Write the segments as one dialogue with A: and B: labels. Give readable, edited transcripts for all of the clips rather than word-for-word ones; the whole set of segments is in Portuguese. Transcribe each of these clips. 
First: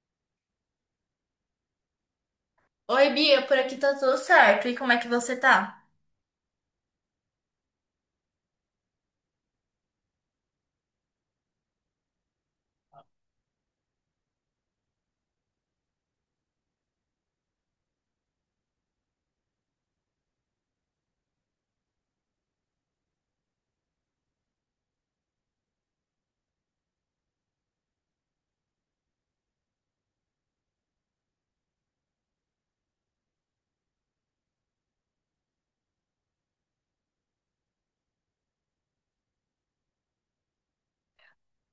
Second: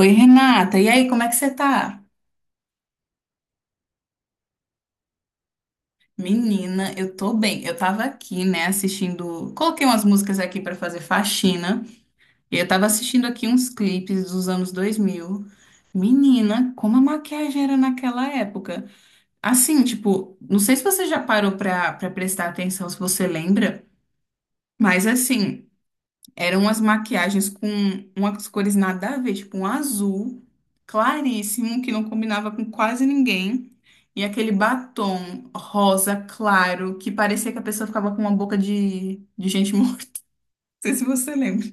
A: Oi, Renata. E aí, como é que você tá?
B: Oi, Bia, por aqui tá tudo certo. E como é que você tá?
A: Menina, eu tô bem. Eu tava aqui, né, assistindo. Coloquei umas músicas aqui pra fazer faxina. E eu tava assistindo aqui uns clipes dos anos 2000. Menina, como a maquiagem era naquela época. Assim, tipo, não sei se você já parou pra prestar atenção, se você lembra, mas assim. Eram umas maquiagens com umas cores nada a ver, tipo um azul claríssimo, que não combinava com quase ninguém. E aquele batom rosa claro, que parecia que a pessoa ficava com uma boca de gente morta. Não sei se você lembra.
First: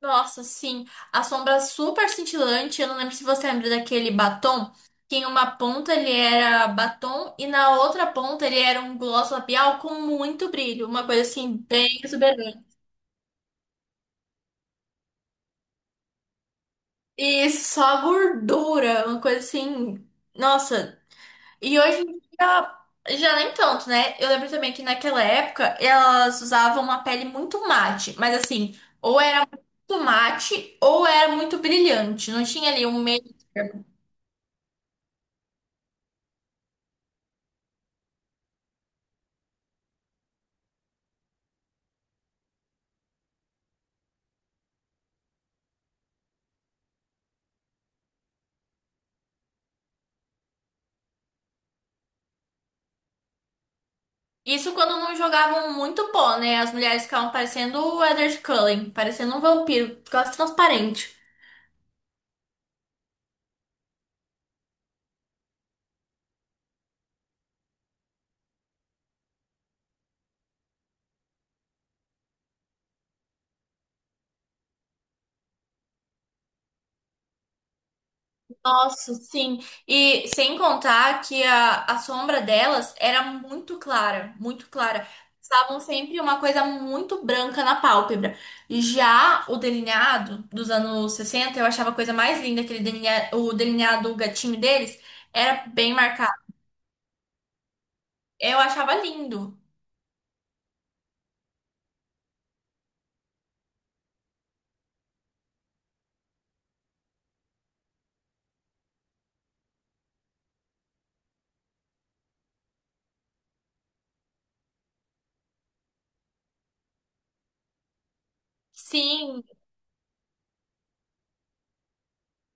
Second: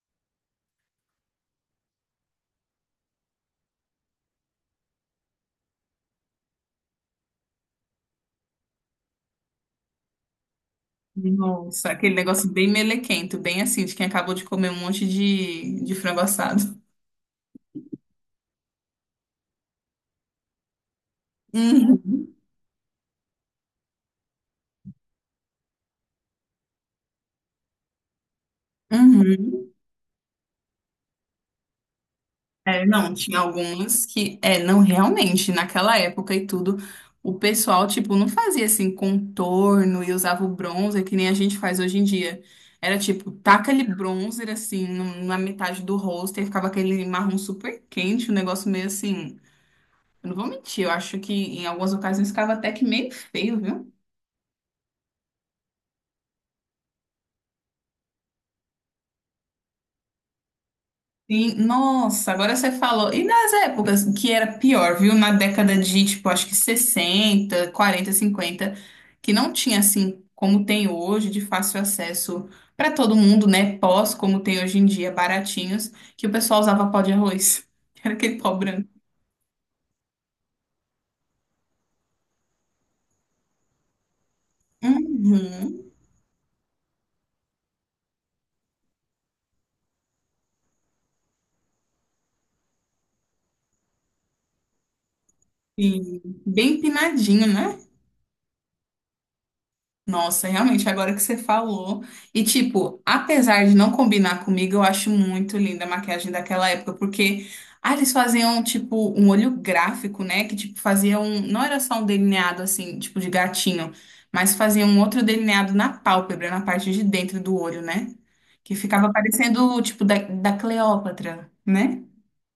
B: Nossa, sim, a sombra é super cintilante. Eu não lembro se você lembra daquele batom, que em uma ponta ele era batom e na outra ponta ele era um gloss labial com muito brilho, uma coisa assim
A: Nossa,
B: bem
A: aquele negócio
B: exuberante.
A: bem melequento, bem assim, de quem acabou de comer um monte de frango assado.
B: E só gordura, uma coisa assim, nossa. E hoje em
A: Uhum.
B: dia já nem tanto, né? Eu lembro também que naquela época elas usavam uma pele muito mate, mas assim, ou
A: Uhum.
B: tomate ou era muito brilhante. Não tinha
A: É,
B: ali um
A: não,
B: meio.
A: tinha algumas que, é, não, realmente, naquela época e tudo, o pessoal, tipo, não fazia assim contorno e usava o bronzer que nem a gente faz hoje em dia. Era tipo, taca ali bronzer assim na metade do rosto e ficava aquele marrom super quente, um negócio meio assim. Eu não vou mentir, eu acho que em algumas ocasiões ficava até que meio feio, viu?
B: Isso quando não jogavam muito pó, né? As mulheres ficavam parecendo o Edward Cullen, parecendo um vampiro, quase transparente.
A: Sim, nossa, agora você falou. E nas épocas que era pior, viu? Na década de, tipo, acho que 60 40 50 que não tinha assim como tem hoje, de fácil acesso para todo mundo, né? Pós, como tem hoje em dia, baratinhos, que o pessoal usava pó de arroz. Era aquele pó branco.
B: Nossa, sim. E sem contar que a sombra delas era muito clara, muito clara. Estavam
A: Uhum.
B: sempre uma coisa muito branca na pálpebra. E já o delineado dos anos 60 eu achava a coisa mais linda, aquele o delineado gatinho deles, era bem
A: Sim.
B: marcado.
A: Bem empinadinho, né?
B: Eu achava lindo.
A: Nossa, realmente, agora que você falou. E, tipo, apesar de não combinar comigo, eu acho muito linda a maquiagem daquela época, porque ah, eles faziam, tipo, um olho gráfico, né? Que, tipo, faziam. Não era só um delineado, assim, tipo, de gatinho, mas faziam um outro delineado na pálpebra, na parte de dentro do olho, né? Que ficava
B: Sim,
A: parecendo, tipo, da, da Cleópatra, né?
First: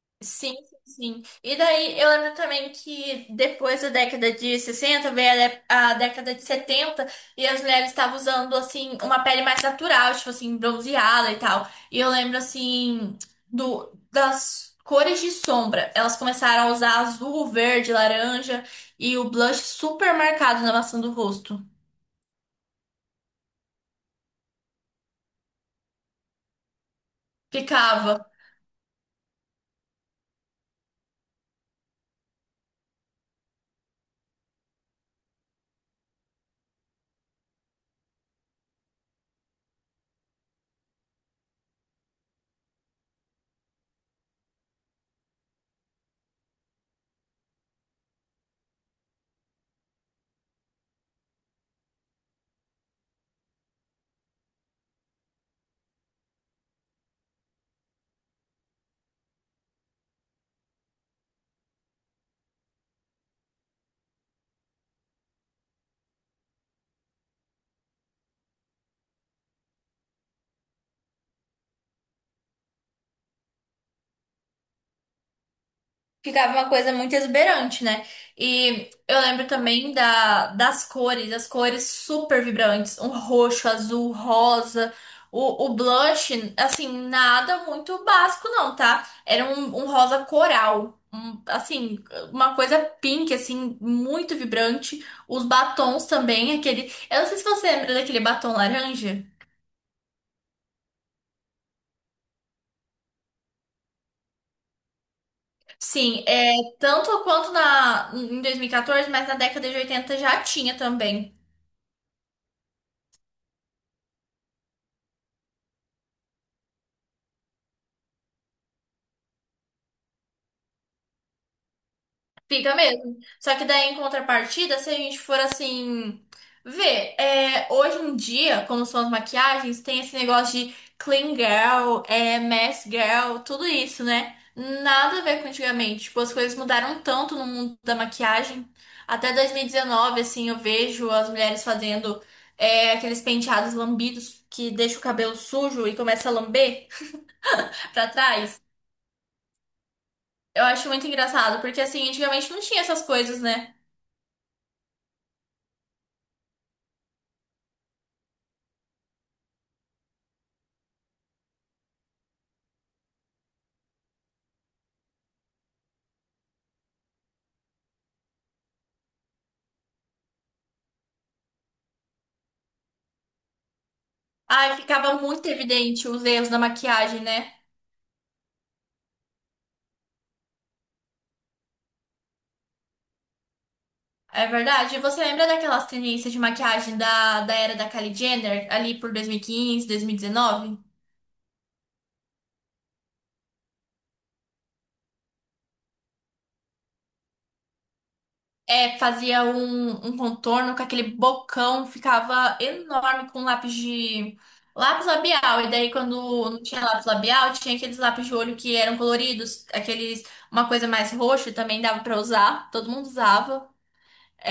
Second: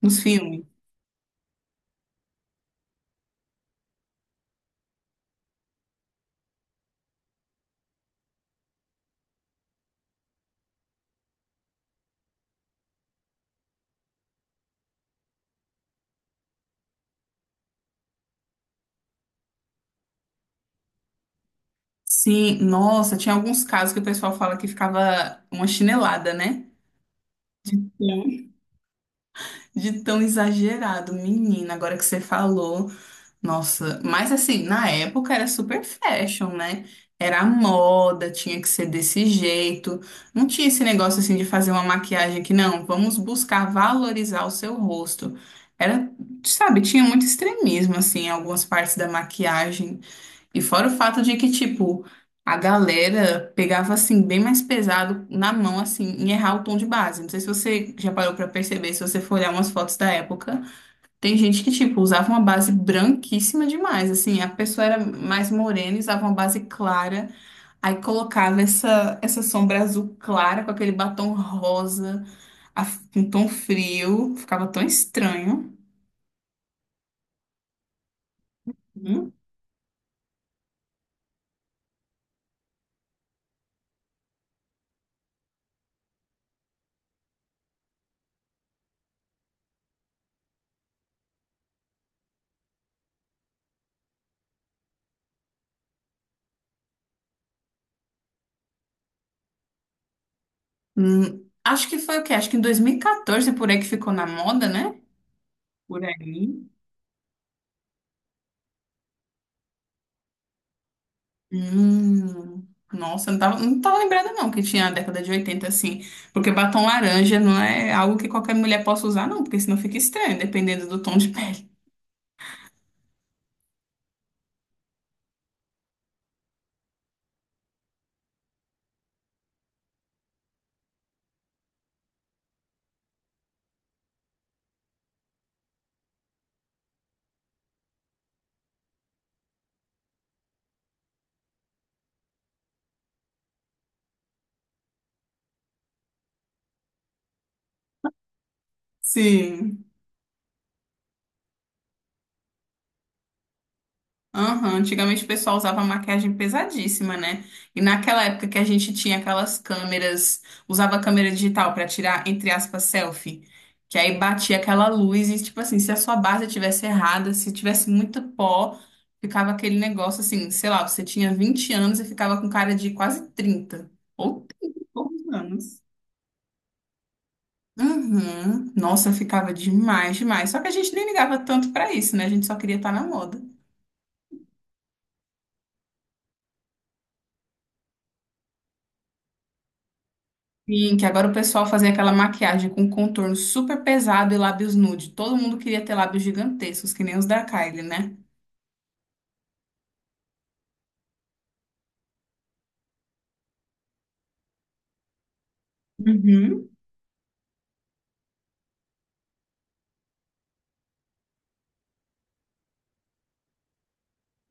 A: Nos
B: sim,
A: filmes.
B: sim, sim. E daí eu lembro também que depois da década de 60 veio a década de 70 e as mulheres estavam usando assim uma pele mais natural, tipo assim, bronzeada e tal. E eu lembro assim do das cores de sombra. Elas começaram a usar azul, verde, laranja e o blush super marcado na maçã do rosto.
A: Sim, nossa, tinha alguns casos que o pessoal fala que ficava uma chinelada, né?
B: Ficava.
A: De tão exagerado, menina, agora que você falou. Nossa, mas assim, na época era super fashion, né? Era a moda, tinha que ser desse jeito. Não tinha esse negócio assim de fazer uma maquiagem que não, vamos buscar valorizar o seu rosto. Era, sabe, tinha muito extremismo assim em algumas partes da maquiagem. E fora o fato de que, tipo, a galera pegava, assim, bem mais pesado na mão, assim, em errar o tom de base. Não sei se você já parou pra perceber, se você for olhar umas fotos da época, tem gente que, tipo, usava uma base branquíssima demais, assim, a pessoa era mais morena, e usava uma base clara, aí colocava essa sombra azul clara com aquele batom rosa, a- com tom frio, ficava tão estranho.
B: Ficava uma coisa muito exuberante, né? E eu
A: Uhum.
B: lembro também da, das cores, as cores super vibrantes, um roxo, azul, rosa, o blush, assim, nada muito básico não, tá? Era um rosa coral, assim, uma coisa pink, assim, muito vibrante. Os batons também, aquele... Eu não sei se você lembra daquele batom laranja.
A: Acho que foi o quê? Acho que em 2014, por aí que ficou na moda, né? Por
B: Sim, é
A: aí.
B: tanto quanto na, em 2014, mas na década de 80 já tinha também.
A: Hum, nossa, não tava lembrada não que tinha a década de 80 assim, porque batom laranja não é algo que qualquer mulher possa usar não, porque senão fica estranho, dependendo do tom de pele.
B: Fica mesmo. Só que daí, em contrapartida, se a gente for assim, ver, é, hoje em dia, como são as maquiagens, tem esse negócio de clean girl, é, mess girl, tudo isso, né? Nada a ver com antigamente. Tipo, as coisas mudaram tanto no mundo da maquiagem. Até 2019, assim, eu vejo as mulheres fazendo, é, aqueles penteados lambidos que deixa o cabelo sujo e começa a lamber pra trás.
A: Sim.
B: Eu acho muito engraçado, porque assim, antigamente não tinha essas coisas, né?
A: Aham, antigamente o pessoal usava maquiagem pesadíssima, né? E naquela época que a gente tinha aquelas câmeras, usava câmera digital pra tirar, entre aspas, selfie, que aí batia aquela luz e, tipo assim, se a sua base tivesse errada, se tivesse muito pó, ficava aquele negócio assim, sei lá, você tinha 20 anos e ficava com cara de quase 30 ou
B: Ai,
A: 30 e
B: ficava
A: poucos
B: muito
A: anos.
B: evidente os erros da maquiagem, né?
A: Uhum. Nossa, eu ficava demais, demais. Só que a gente nem ligava tanto pra isso, né? A gente só queria estar na moda.
B: É verdade. E você lembra daquelas tendências de maquiagem da era da Kylie Jenner, ali por 2015, 2019?
A: Sim, que agora o pessoal fazia aquela maquiagem com um contorno super pesado e lábios nude. Todo mundo queria ter lábios gigantescos, que nem os da Kylie, né?
B: É, fazia um contorno com aquele bocão, ficava enorme com lápis de. Lápis labial. E daí, quando não
A: Uhum.
B: tinha lápis labial, tinha aqueles lápis de olho que eram coloridos, aqueles. Uma coisa mais roxa também dava pra usar, todo mundo usava.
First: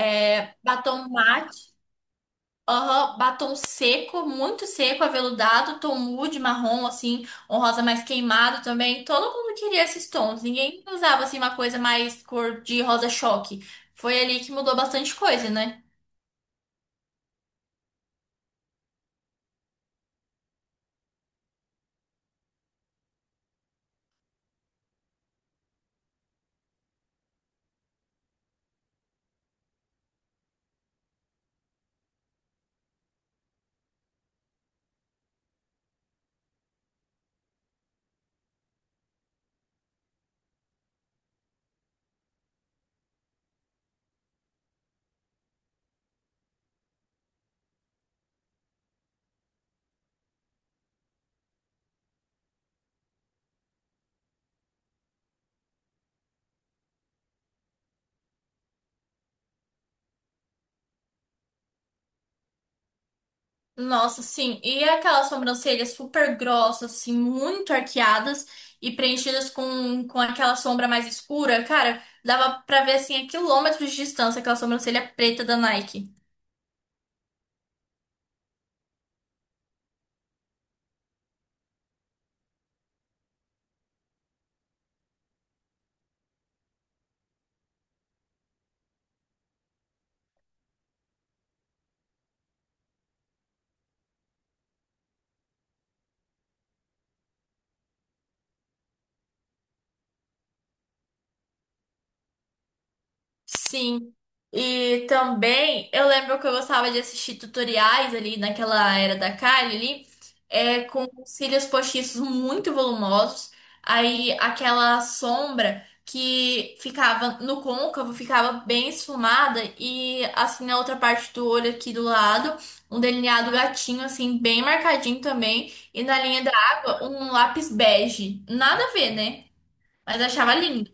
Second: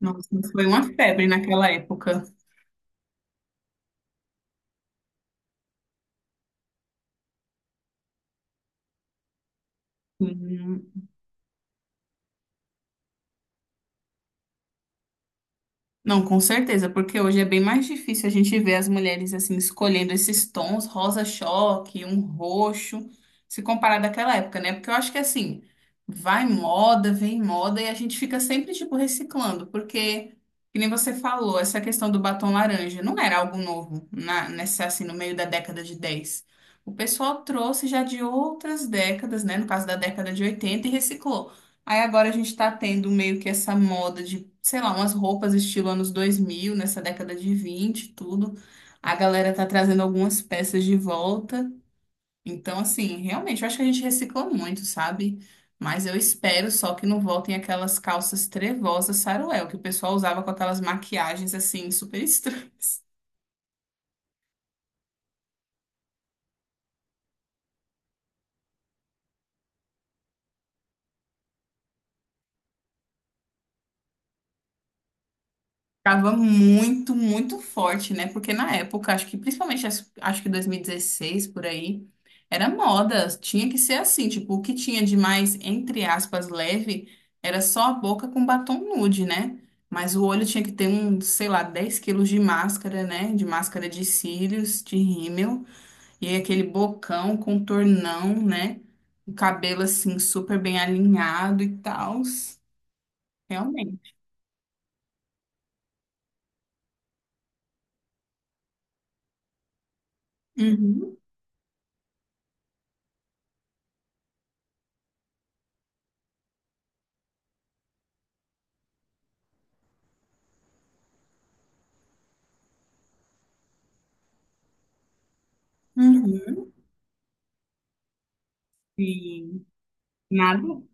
A: Nossa, foi uma
B: batom
A: febre
B: mate.
A: naquela época.
B: Aham, batom seco, muito seco, aveludado, tom nude, marrom, assim, um rosa mais queimado também. Todo mundo queria esses tons, ninguém
A: Sim.
B: usava, assim, uma coisa mais cor de rosa choque. Foi ali que mudou bastante coisa, né?
A: Não, com certeza, porque hoje é bem mais difícil a gente ver as mulheres assim escolhendo esses tons, rosa choque, um roxo, se comparar daquela época, né? Porque eu acho que assim, vai moda, vem moda e a gente fica sempre tipo reciclando, porque que nem você falou, essa questão do batom laranja não era algo novo na nessa assim no meio da década de 10. O pessoal trouxe já de outras décadas, né, no caso da década de 80 e reciclou. Aí agora a gente tá tendo meio que essa moda de, sei lá, umas roupas estilo anos 2000, nessa década de 20, e tudo. A galera tá trazendo algumas peças de volta. Então, assim, realmente, eu acho que a gente recicla muito, sabe? Mas eu espero só que não voltem aquelas calças trevosas saruel, que o pessoal usava com aquelas maquiagens, assim, super estranhas.
B: Nossa, sim, e aquelas sobrancelhas super grossas, assim, muito arqueadas e preenchidas com aquela sombra mais escura, cara, dava pra ver, assim, a quilômetros de distância aquela sobrancelha preta da Nike.
A: Tava muito, muito forte, né? Porque na época, acho que principalmente, acho que 2016 por aí, era moda, tinha que ser assim, tipo, o que tinha de mais, entre aspas, leve, era só a boca com batom nude, né? Mas o olho tinha que ter um, sei lá, 10 quilos de máscara, né? De máscara de cílios, de rímel, e aí aquele bocão, contornão, né? O cabelo, assim, super bem alinhado e tal. Realmente.
B: Sim. E também eu lembro que eu gostava de assistir tutoriais ali naquela era da Kylie ali, é, com
A: Uhum.
B: os cílios postiços muito volumosos, aí aquela sombra que ficava no côncavo ficava bem esfumada e assim na outra parte do olho aqui do lado, um delineado gatinho assim bem marcadinho também e na linha da
A: Uhum.
B: água um lápis bege. Nada a ver, né?
A: E
B: Mas eu achava
A: nada.
B: lindo.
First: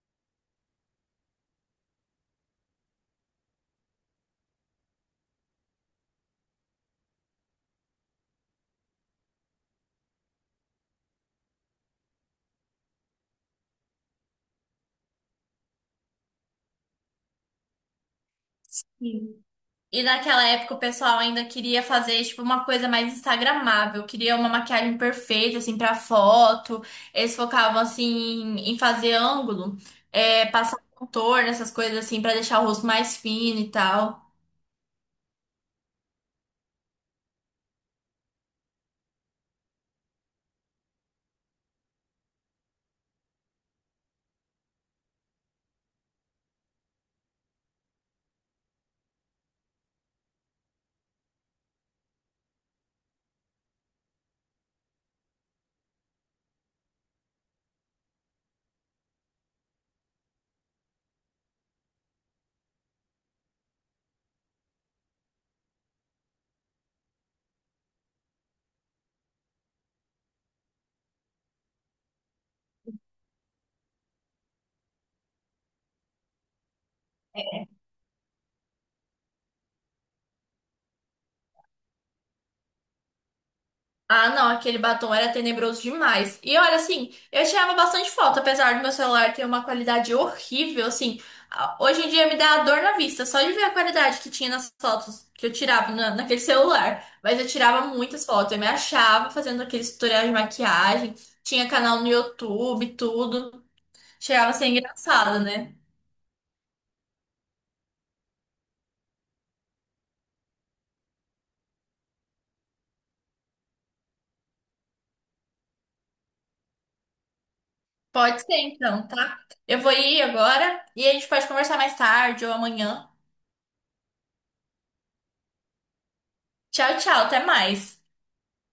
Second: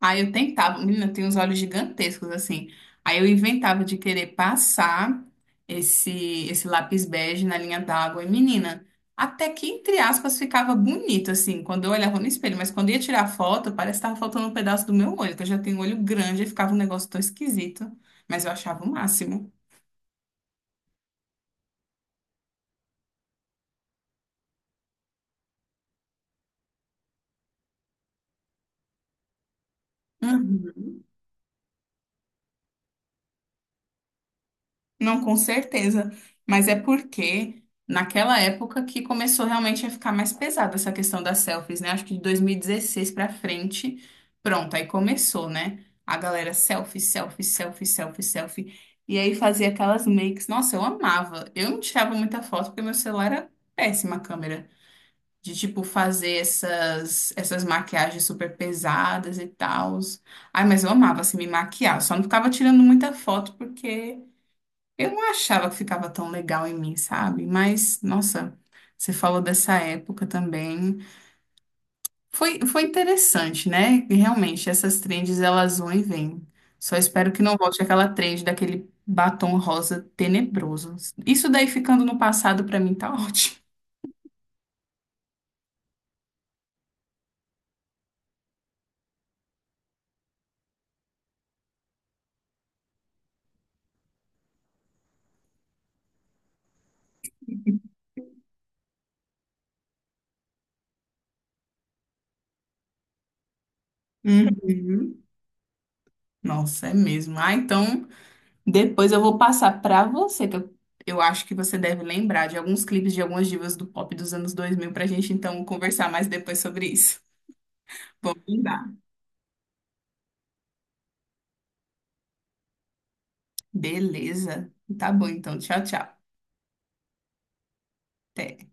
A: Aí eu tentava, menina, tem uns olhos gigantescos assim. Aí eu inventava de querer passar esse lápis bege na linha d'água e menina, até que entre aspas ficava bonito assim, quando eu olhava no espelho, mas quando eu ia tirar foto, parece que tava faltando um pedaço do meu olho, que eu já tenho um olho grande e ficava um negócio tão esquisito, mas eu achava o máximo.
B: E naquela época o pessoal ainda queria fazer tipo uma coisa mais instagramável, queria uma maquiagem perfeita assim para foto. Eles focavam assim em fazer ângulo, é, passar
A: Uhum.
B: contorno, essas coisas assim para deixar o rosto mais fino e tal.
A: Não, com certeza. Mas é porque naquela época que começou realmente a ficar mais pesada essa questão das selfies, né? Acho que de 2016 pra frente, pronto, aí começou, né? A galera selfie, selfie, selfie, selfie, selfie. E aí fazia aquelas makes. Nossa, eu amava. Eu não tirava muita foto porque meu celular era péssima a câmera. De, tipo, fazer essas maquiagens super pesadas e tal. Ai, mas eu amava, assim, me maquiar. Eu só não ficava tirando muita foto porque. Eu não achava que ficava tão legal em mim, sabe? Mas, nossa, você falou dessa época também. Foi interessante, né? E realmente, essas trends, elas vão e vêm. Só espero que não volte aquela trend daquele batom rosa tenebroso. Isso daí ficando no passado, pra mim, tá ótimo.
B: Ah, não, aquele batom era tenebroso demais. E olha, assim, eu tirava bastante foto, apesar do meu celular ter uma qualidade horrível, hoje em dia me dá dor na vista, só de ver a qualidade que tinha nas fotos que eu tirava naquele celular. Mas eu tirava muitas fotos, eu me achava fazendo aqueles tutoriais de maquiagem, tinha canal no YouTube, tudo. Chegava a ser
A: Uhum.
B: engraçado, né?
A: Nossa, é mesmo. Ah, então, depois eu vou passar pra você, que eu acho que você deve lembrar de alguns clipes de algumas divas do pop dos anos 2000, pra gente, então, conversar mais depois sobre isso. Vou
B: Pode ser
A: mandar.
B: então, tá? Eu vou ir agora e a gente pode conversar mais tarde ou amanhã.
A: Beleza. Tá bom, então. Tchau, tchau.
B: Tchau, tchau, até mais.
A: Até.